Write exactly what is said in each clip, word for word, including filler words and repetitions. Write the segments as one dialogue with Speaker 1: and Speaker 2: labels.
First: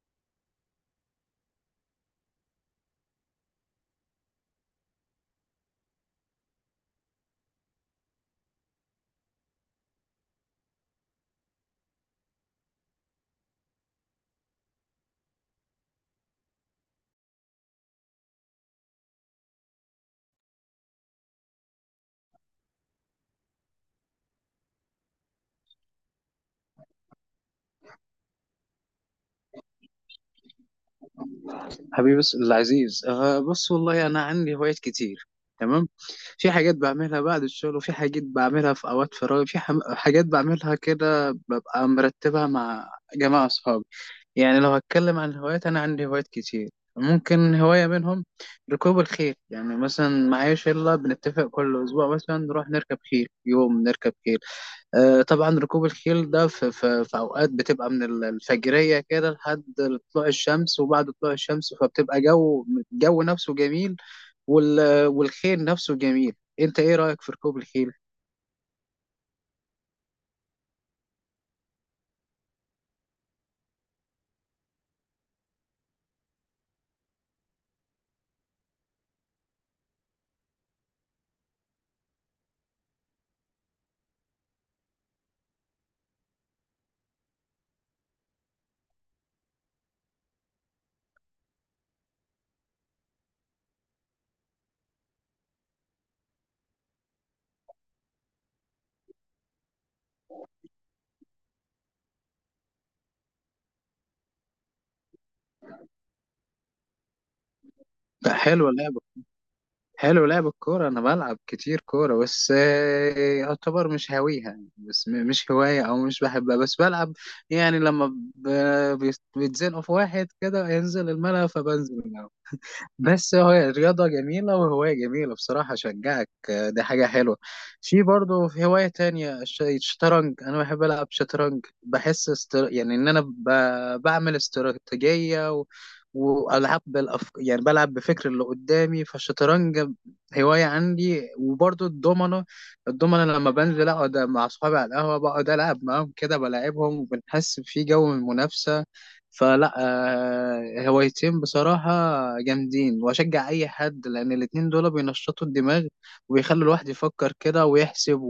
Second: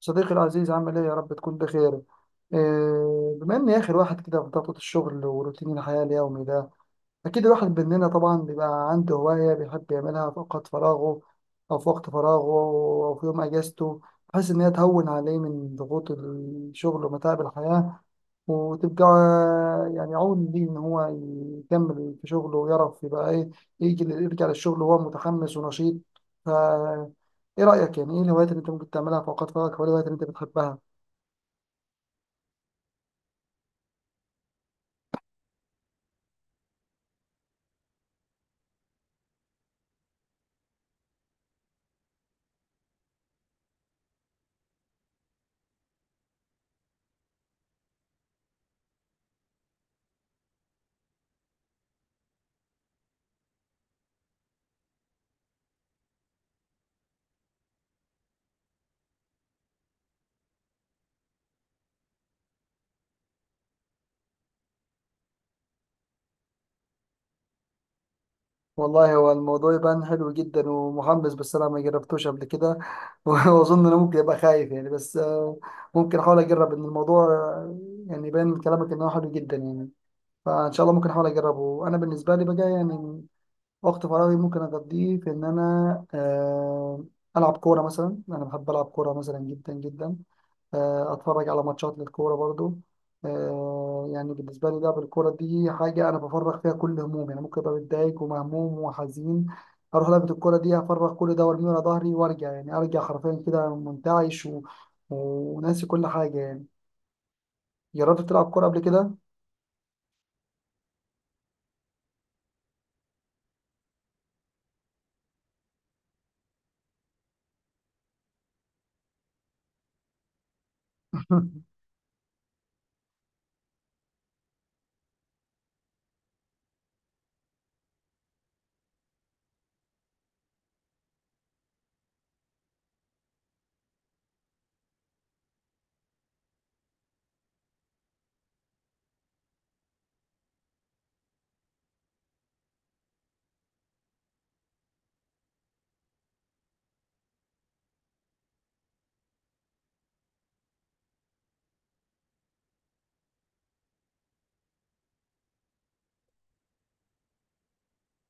Speaker 1: صديقي العزيز، عامل ايه؟ يا رب تكون بخير. إيه بما اني اخر واحد كده في ضغطة الشغل وروتين الحياة اليومي ده، أكيد الواحد مننا طبعا بيبقى عنده هواية بيحب يعملها في أوقات فراغه أو في وقت فراغه أو في يوم أجازته، بحيث إن هي تهون عليه من ضغوط الشغل ومتاعب الحياة، وتبقى يعني عون ليه إن هو يكمل في شغله ويعرف يبقى إيه، يجي يرجع للشغل وهو متحمس ونشيط. فا إيه رأيك؟ يعني إيه الهوايات اللي أنت ممكن تعملها في أوقات فراغك، أو الهوايات اللي أنت بتحبها؟
Speaker 2: حبيبي بس العزيز آه بص، والله انا عندي هوايات كتير. تمام. في حاجات بعملها بعد الشغل وفي حاجات بعملها في اوقات فراغي، في حم- حاجات بعملها كده ببقى مرتبها مع جماعة اصحابي. يعني لو هتكلم عن هوايات، انا عندي هوايات كتير. ممكن هواية منهم ركوب الخيل. يعني مثلا معايا شلة بنتفق كل أسبوع مثلا نروح نركب خيل، يوم نركب خيل. آه، طبعا ركوب الخيل ده في, في, في اوقات بتبقى من ال- الفجريه كده لحد طلوع الشمس، وبعد طلوع الشمس فبتبقى جو. الجو نفسه جميل. وال والخيل نفسه جميل. انت ايه رايك في ركوب الخيل؟
Speaker 1: والله هو الموضوع يبان حلو جدا ومحمس، بس انا ما جربتوش قبل كده. واظن انا ممكن ابقى خايف يعني، بس آه، ممكن احاول اجرب ان الموضوع آه، يعني يبان من كلامك ان هو حلو جدا يعني، فان شاء الله ممكن احاول اجربه. انا بالنسبه لي بقى يعني، وقت فراغي ممكن اقضيه في ان انا آه، العب كوره مثلا. انا بحب العب كوره مثلا جدا جدا. آه، اتفرج على ماتشات للكوره برضو. آه، يعني بالنسبه لي لعب الكوره دي حاجه انا بفرغ فيها كل همومي. انا ممكن ابقى متضايق ومهموم وحزين، اروح لعبه الكوره دي افرغ كل ده وارميه على ظهري، وارجع يعني ارجع حرفيا كده منتعش و... وناسي كل حاجه يعني. جربت
Speaker 2: ده
Speaker 1: تلعب كوره
Speaker 2: حلو
Speaker 1: قبل
Speaker 2: لعب.
Speaker 1: كده؟
Speaker 2: حلو لعب الكوره. انا بلعب كتير كوره بس آه، يعتبر مش هاويها يعني، بس م- مش هوايه او مش بحبها، بس بلعب. يعني لما ب- بيت- بيتزنقوا في واحد كده ينزل الملعب فبنزل الملعب. بس هو الرياضة جميلة وهواية جميلة، بصراحة أشجعك. آه، دي حاجة حلوة. في برضه في هواية تانية، الش- الشطرنج. أنا بحب ألعب شطرنج، بحس استر... يعني إن أنا ب... بعمل استراتيجية و... وألعب بالأف... يعني بلعب بفكر اللي قدامي. فالشطرنج هواية عندي، وبرضه الضمنة. الضمنة لما بنزل أقعد مع أصحابي على القهوة، بقعد ألعب معاهم كده بلاعبهم، وبنحس في جو من المنافسة. فلا آه، هوايتين بصراحة جامدين، وأشجع أي حد، لأن الاتنين دول بينشطوا الدماغ وبيخلوا الواحد يفكر كده ويحسب.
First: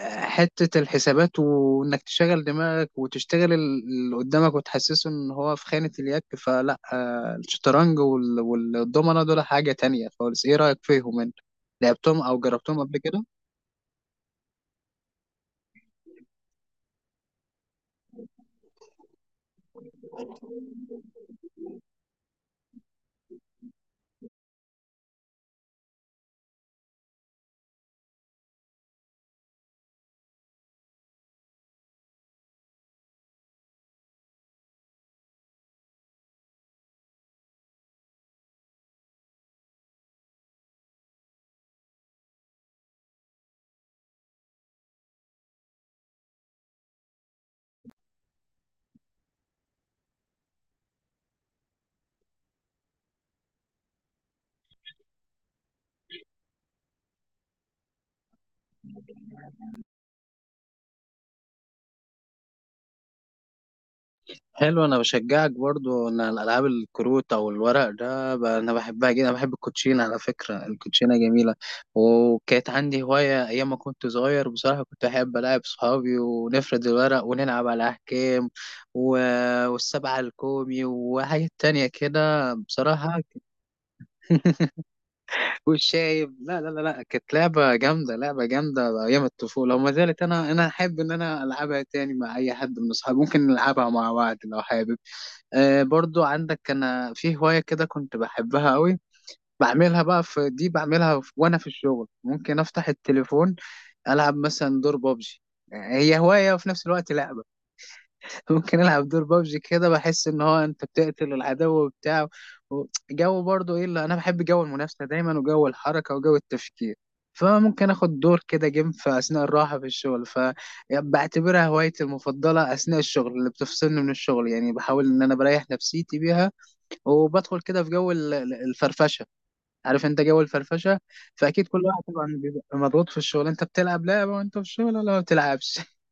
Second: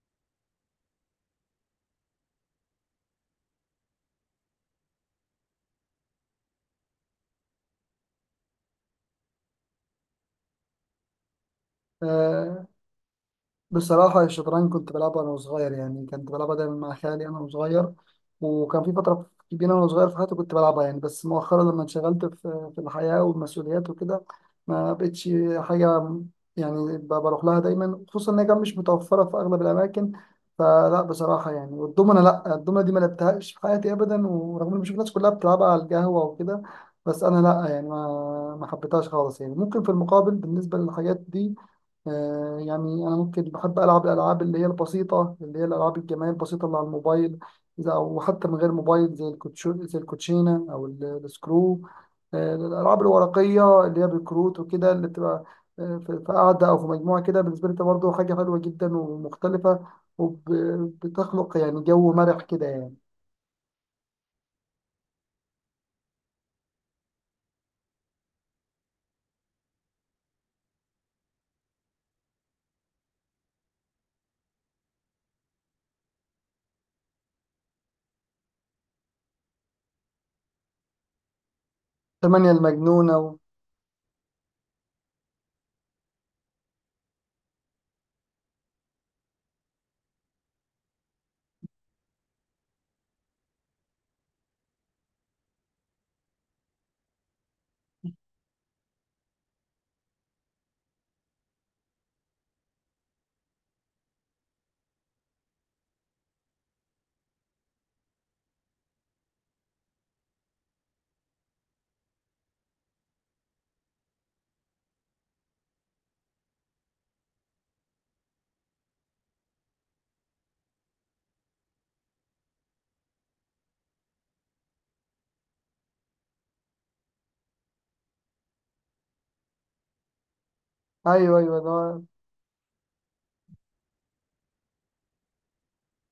Speaker 2: وحتة الحسابات وإنك تشغل دماغك وتشتغل ال- اللي قدامك وتحسسه إن هو في خانة اليك. فلا آه، الشطرنج وال- والضمنة دول حاجة تانية خالص. إيه رأيك فيهم أنت؟ لعبتهم أو جربتهم قبل كده؟
Speaker 1: بصراحة الشطرنج كنت بلعبها وأنا صغير، يعني كنت بلعبها دايما مع خالي أنا وصغير، وكان في فترة كبيرة وأنا صغير في حياتي كنت بلعبها يعني، بس مؤخرا لما انشغلت في في الحياة والمسؤوليات وكده، ما بقتش حاجة يعني ب- بروح لها دايما، خصوصا إن هي كانت مش متوفرة في أغلب الأماكن. فلا بصراحة يعني، والدومنة، لا الدومنة دي ما لعبتهاش في حياتي أبدا، ورغم إن بشوف الناس كلها بتلعبها على القهوة وكده، بس أنا لا يعني ما ما حبيتهاش خالص يعني. ممكن في المقابل بالنسبة للحاجات دي، آه، يعني أنا ممكن بحب ألعب الألعاب اللي هي البسيطة، اللي هي الألعاب الجماعية البسيطة اللي على الموبايل، إذا أو حتى من غير موبايل، زي الكوتشو، زي الكوتشينة، أو ال- السكرو. آه، الألعاب الورقية اللي هي بالكروت وكده، اللي بتبقى آه، في في قعدة أو في مجموعة كده، بالنسبة لي ده برضه حاجة حلوة جدا ومختلفة، وبتخلق يعني جو مرح كده يعني.
Speaker 2: حلو. انا بشجعك برضو ان الالعاب الكروت او الورق ده ب- انا بحبها جدا. انا بحب الكوتشينه، على فكره الكوتشينه جميله. وكانت عندي هوايه ايام ما كنت صغير، بصراحه كنت احب العب صحابي ونفرد الورق ونلعب على احكام و... والسبعه الكومي وحاجات تانية
Speaker 1: ثمانية
Speaker 2: كده
Speaker 1: المجنونة
Speaker 2: بصراحه.
Speaker 1: و...
Speaker 2: والشايب. لا لا لا لا، كانت لعبه جامده، لعبه جامده ايام الطفوله وما زالت. انا انا احب ان انا العبها تاني مع اي حد من اصحابي، ممكن نلعبها مع بعض لو حابب. آه برضو عندك، انا في هواية كده كنت بحبها قوي، بعملها بقى في دي، بعملها في وانا في الشغل. ممكن افتح التليفون، العب مثلا دور بابجي. هي هواية وفي نفس الوقت لعبة. ممكن العب دور بابجي كده، بحس ان هو انت بتقتل العدو وبتاع و- جو. برضو ايه اللي انا بحب، جو المنافسة دايما وجو الحركة وجو التفكير. فممكن اخد دور كده جيم في اثناء الراحة في الشغل. فبعتبرها هوايتي المفضلة اثناء الشغل، اللي بتفصلني من الشغل يعني، بحاول ان انا بريح نفسيتي بيها، وبدخل كده في جو ال- ال- الفرفشه. عارف انت جو الفرفشه؟
Speaker 1: أيوه، أيوه
Speaker 2: فاكيد كل واحد
Speaker 1: ده.
Speaker 2: طبعا بيبقى مضغوط في الشغل. انت بتلعب لعبه وانت في الشغل ولا ما بتلعبش؟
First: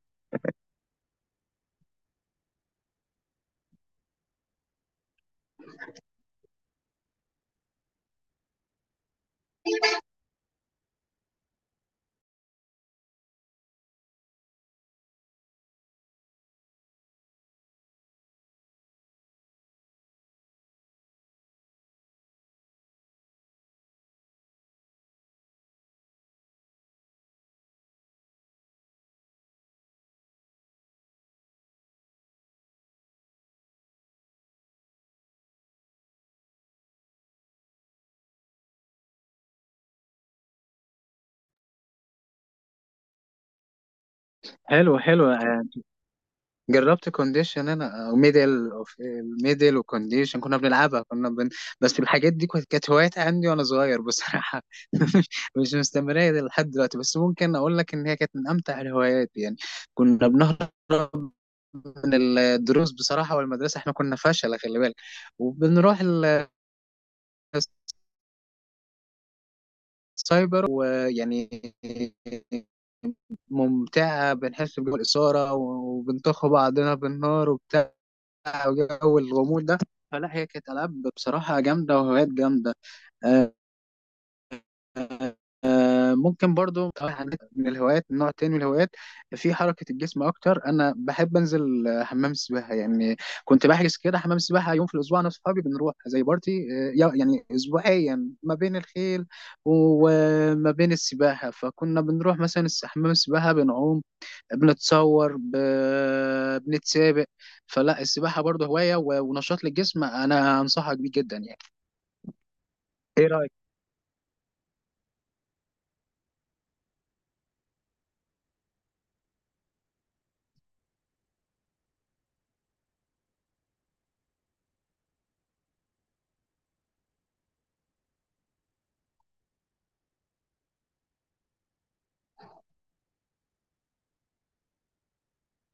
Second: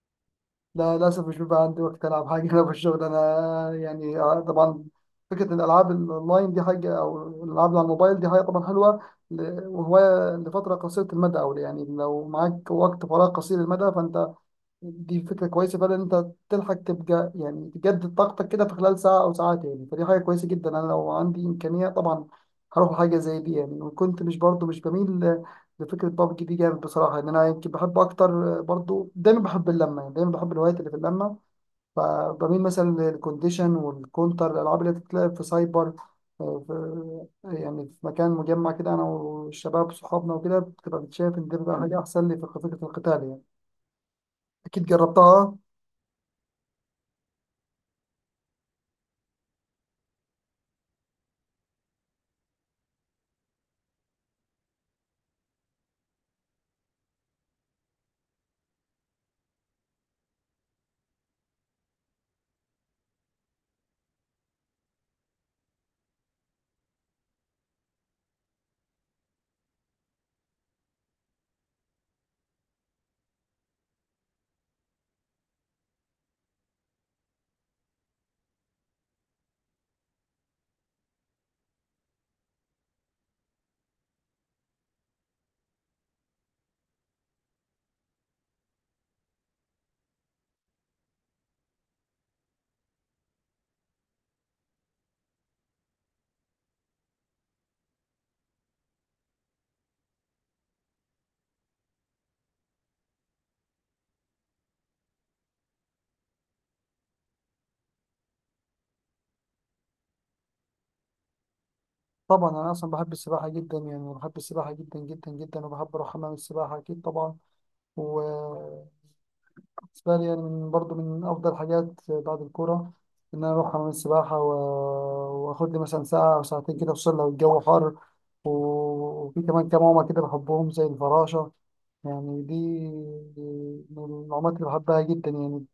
Speaker 1: لا للأسف مش بيبقى عندي وقت ألعب حاجة. أنا في الشغل أنا يعني آه، طبعا فكرة إن الألعاب الأونلاين دي حاجة، أو الألعاب اللي على الموبايل دي حاجة طبعا حلوة، ل- وهواية لفترة قصيرة المدى، أو يعني لو معاك وقت فراغ قصير المدى فأنت، دي فكرة كويسة فعلا إن أنت تلحق تبقى يعني تجدد طاقتك كده في خلال ساعة أو ساعتين. فدي حاجة كويسة جدا. أنا لو عندي إمكانية طبعا هروح حاجة زي دي يعني. وكنت مش برضو مش بميل ل- لفكرة بابجي دي جامد بصراحة، إن أنا يمكن بحب أكتر برضو. دايما بحب اللمة يعني، دايما بحب الهوايات اللي في اللمة، فبميل مثلا للكونديشن والكونتر، الألعاب اللي بتتلعب في سايبر، آه، في يعني في مكان مجمع كده أنا والشباب صحابنا وكده، بتبقى بتشاف إن ده بيبقى حاجة أحسن لي في فكرة القتال يعني. أكيد
Speaker 2: حلو حلو.
Speaker 1: جربتها.
Speaker 2: جربت كونديشن انا او ميدل اوف الميدل وكونديشن، كنا بنلعبها، كنا بن... بس الحاجات دي كانت كانت هوايات عندي وانا صغير بصراحه. مش مستمرة لحد دلوقتي، بس ممكن اقول لك ان هي كانت من امتع الهوايات يعني. كنا بنهرب من الدروس بصراحه والمدرسه، احنا كنا فشله خلي بالك. وبنروح ال... سايبر ويعني ممتعة، بنحس بجو الإثارة، وبنطخوا بعضنا بالنار وبتاع، وجو الغموض ده. فلا هي كانت ألعاب بصراحة جامدة وهوايات جامدة. آه، ممكن برضو عندك من الهوايات نوع تاني من الهوايات في حركة الجسم أكتر. أنا بحب أنزل آه، حمام سباحة يعني. كنت بحجز كده حمام سباحة يوم في الأسبوع، أنا وصحابي بنروح زي بارتي. آه، يا- يعني أسبوعيا ما بين الخيل وما بين السباحة. فكنا بنروح مثلا الس- حمام السباحة، بنعوم، بنتصور، ب- بنتسابق. فلا السباحة برضو هواية و- ونشاط للجسم، أنا أنصحك بيه جدا يعني.
Speaker 1: طبعا انا اصلا بحب
Speaker 2: إيه
Speaker 1: السباحه
Speaker 2: رأيك؟
Speaker 1: جدا يعني، بحب السباحه جدا جدا جدا، وبحب اروح حمام السباحه اكيد طبعا. وبالنسبه لي يعني، من برضو من افضل حاجات بعد الكوره ان انا اروح حمام السباحه و... واخد لي مثلا ساعه او ساعتين كده، خصوصا لو الجو حر، و... وفي كمان كام عومه كده بحبهم، زي الفراشه يعني، دي من العومات اللي بحبها جدا يعني.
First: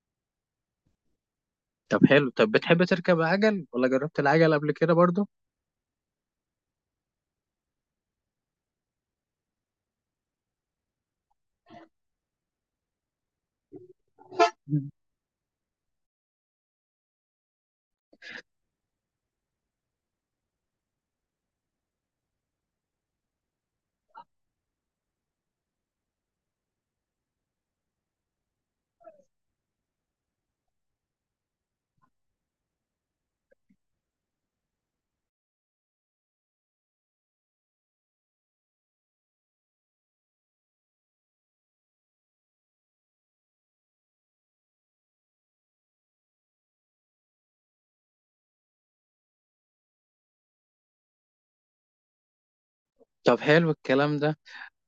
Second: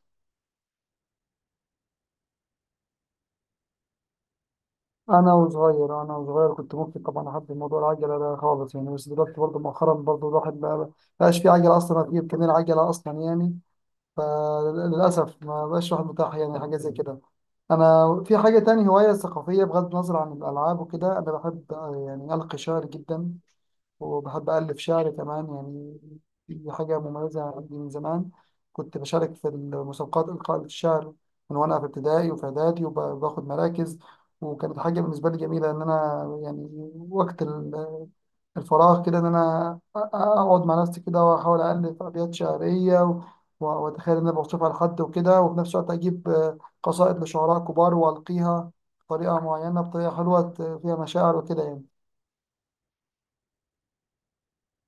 Speaker 2: طب حلو. طب بتحب تركب عجل ولا جربت العجل قبل كده برضو؟
Speaker 1: انا وصغير، انا وصغير كنت ممكن طبعا احب موضوع العجله ده خالص يعني، بس دلوقتي برضه مؤخرا برضه الواحد بقى بقاش في عجله اصلا، ما في امكانيه العجله اصلا يعني، فللاسف ما بقاش الواحد متاح يعني حاجه زي كده. انا في حاجه تاني، هوايه ثقافيه بغض النظر عن الالعاب وكده، انا بحب آه، يعني القي شعر جدا، وبحب ألف شعر كمان يعني. دي حاجة مميزة عندي من زمان، كنت بشارك في المسابقات إلقاء الشعر من وأنا في ابتدائي وفي إعدادي وباخد مراكز. وكانت حاجة بالنسبة لي جميلة إن أنا يعني وقت ال- الفراغ كده، إن أنا أ- أقعد مع نفسي كده وأحاول ألف أبيات شعرية، و- وأتخيل إن أنا بوصفها لحد وكده، وفي نفس الوقت أجيب آه، قصائد لشعراء كبار وألقيها بطريقة معينة، بطريقة حلوة ت- فيها مشاعر وكده يعني.
Speaker 2: طب حلو الكلام ده.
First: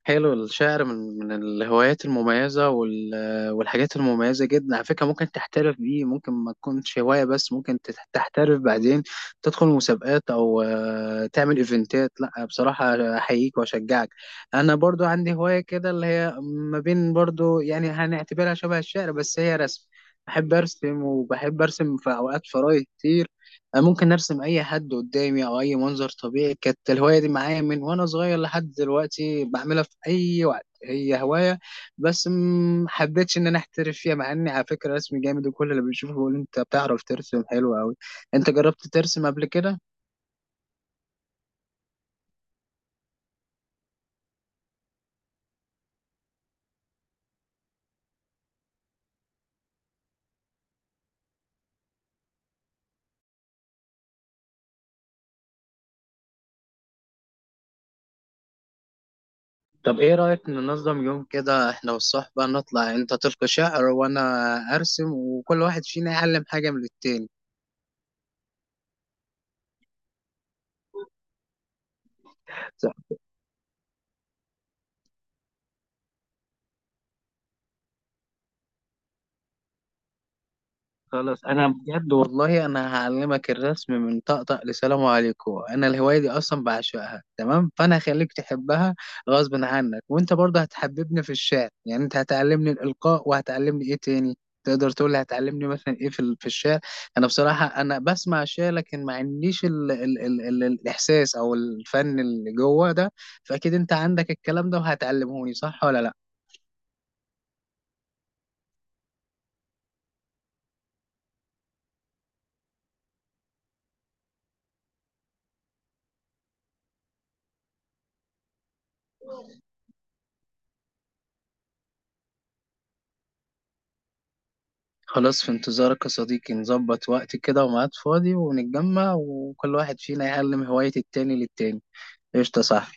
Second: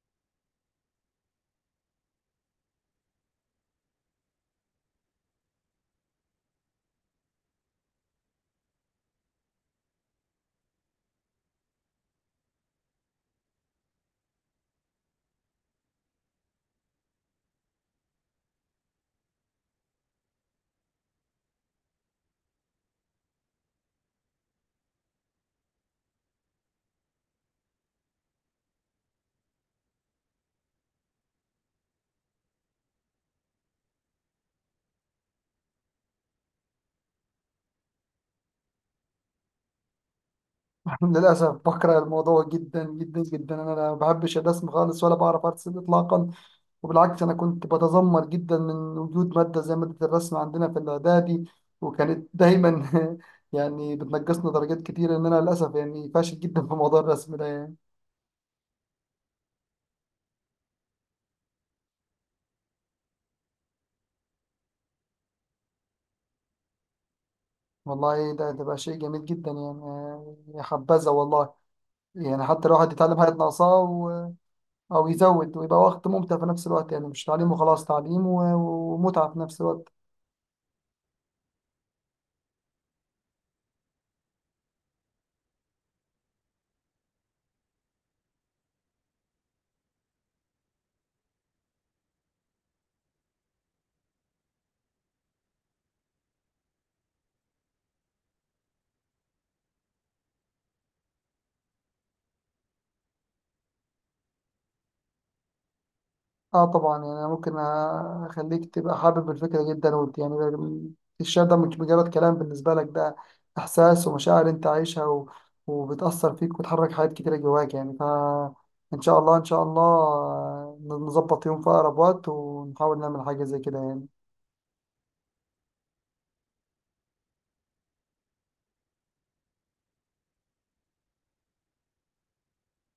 Speaker 2: حلو الشعر، من من الهوايات المميزة وال... والحاجات المميزة جدا. على فكرة ممكن تحترف بيه، ممكن ما تكونش هواية بس ممكن تت- تحترف بعدين، تدخل مسابقات أو آه، تعمل إيفنتات. لا بصراحة أحييك وأشجعك. أنا برضو عندي هواية كده، اللي هي ما بين برضو يعني هنعتبرها شبه الشعر، بس هي رسم. بحب أرسم، وبحب أرسم في أوقات فراغي كتير. انا ممكن ارسم اي حد قدامي او اي منظر طبيعي. كانت الهوايه دي معايا من وانا صغير لحد دلوقتي، بعملها في اي وقت، هي هوايه بس ما حبيتش ان انا احترف فيها، مع اني على فكره رسم جامد، وكل اللي بيشوفه بيقول انت بتعرف ترسم حلو قوي. انت جربت ترسم قبل كده؟
Speaker 1: للأسف بكره الموضوع جدا جدا جدا، أنا ما بحبش الرسم خالص ولا بعرف أرسم إطلاقا. وبالعكس أنا كنت بتذمر جدا من وجود مادة زي مادة الرسم عندنا في الإعدادي، وكانت دايما يعني بتنقصنا درجات كتير، إن أنا للأسف يعني فاشل جدا في موضوع الرسم ده يعني.
Speaker 2: طب ايه رايك ننظم يوم كده احنا والصحبه، نطلع انت تلقي شعر وانا ارسم، وكل واحد فينا يعلم حاجه من التاني.
Speaker 1: والله ده ده بقى شيء جميل جدا يعني، آه، يا حبذا والله، يعني حتى الواحد يتعلم حاجة ناقصاه و- أو يزود، ويبقى وقت ممتع في نفس الوقت يعني، مش تعليم وخلاص، تعليم و- ومتعة في نفس الوقت.
Speaker 2: خلاص. انا بجد والله انا هعلمك الرسم من طقطق لسلام عليكم. انا الهوايه دي اصلا بعشقها، تمام، فانا هخليك تحبها غصب عنك. وانت برضه هتحببني في الشعر، يعني انت هتعلمني الالقاء وهتعلمني ايه تاني؟ تقدر تقول لي هتعلمني مثلا ايه في ال- في الشعر؟ انا بصراحه انا بسمع الشعر لكن ما عنديش ال ال ال ال الاحساس او الفن اللي جوه ده. فاكيد انت عندك الكلام ده وهتعلمهوني، صح ولا لا؟
Speaker 1: اه طبعا يعني، أنا ممكن اخليك تبقى حابب الفكره جدا وت- يعني الشعر ده مش مجرد كلام بالنسبه لك، ده احساس ومشاعر انت عايشها، و... وبتاثر فيك وتحرك حاجات كتيره جواك يعني. ف ان شاء الله، ان شاء الله نظبط يوم في اقرب وقت ونحاول نعمل حاجه زي كده يعني.
Speaker 2: خلاص، في انتظارك يا صديقي. نظبط وقت كده وميعاد فاضي، ونتجمع، وكل واحد فينا يعلم هواية التاني للتاني. قشطة، صح؟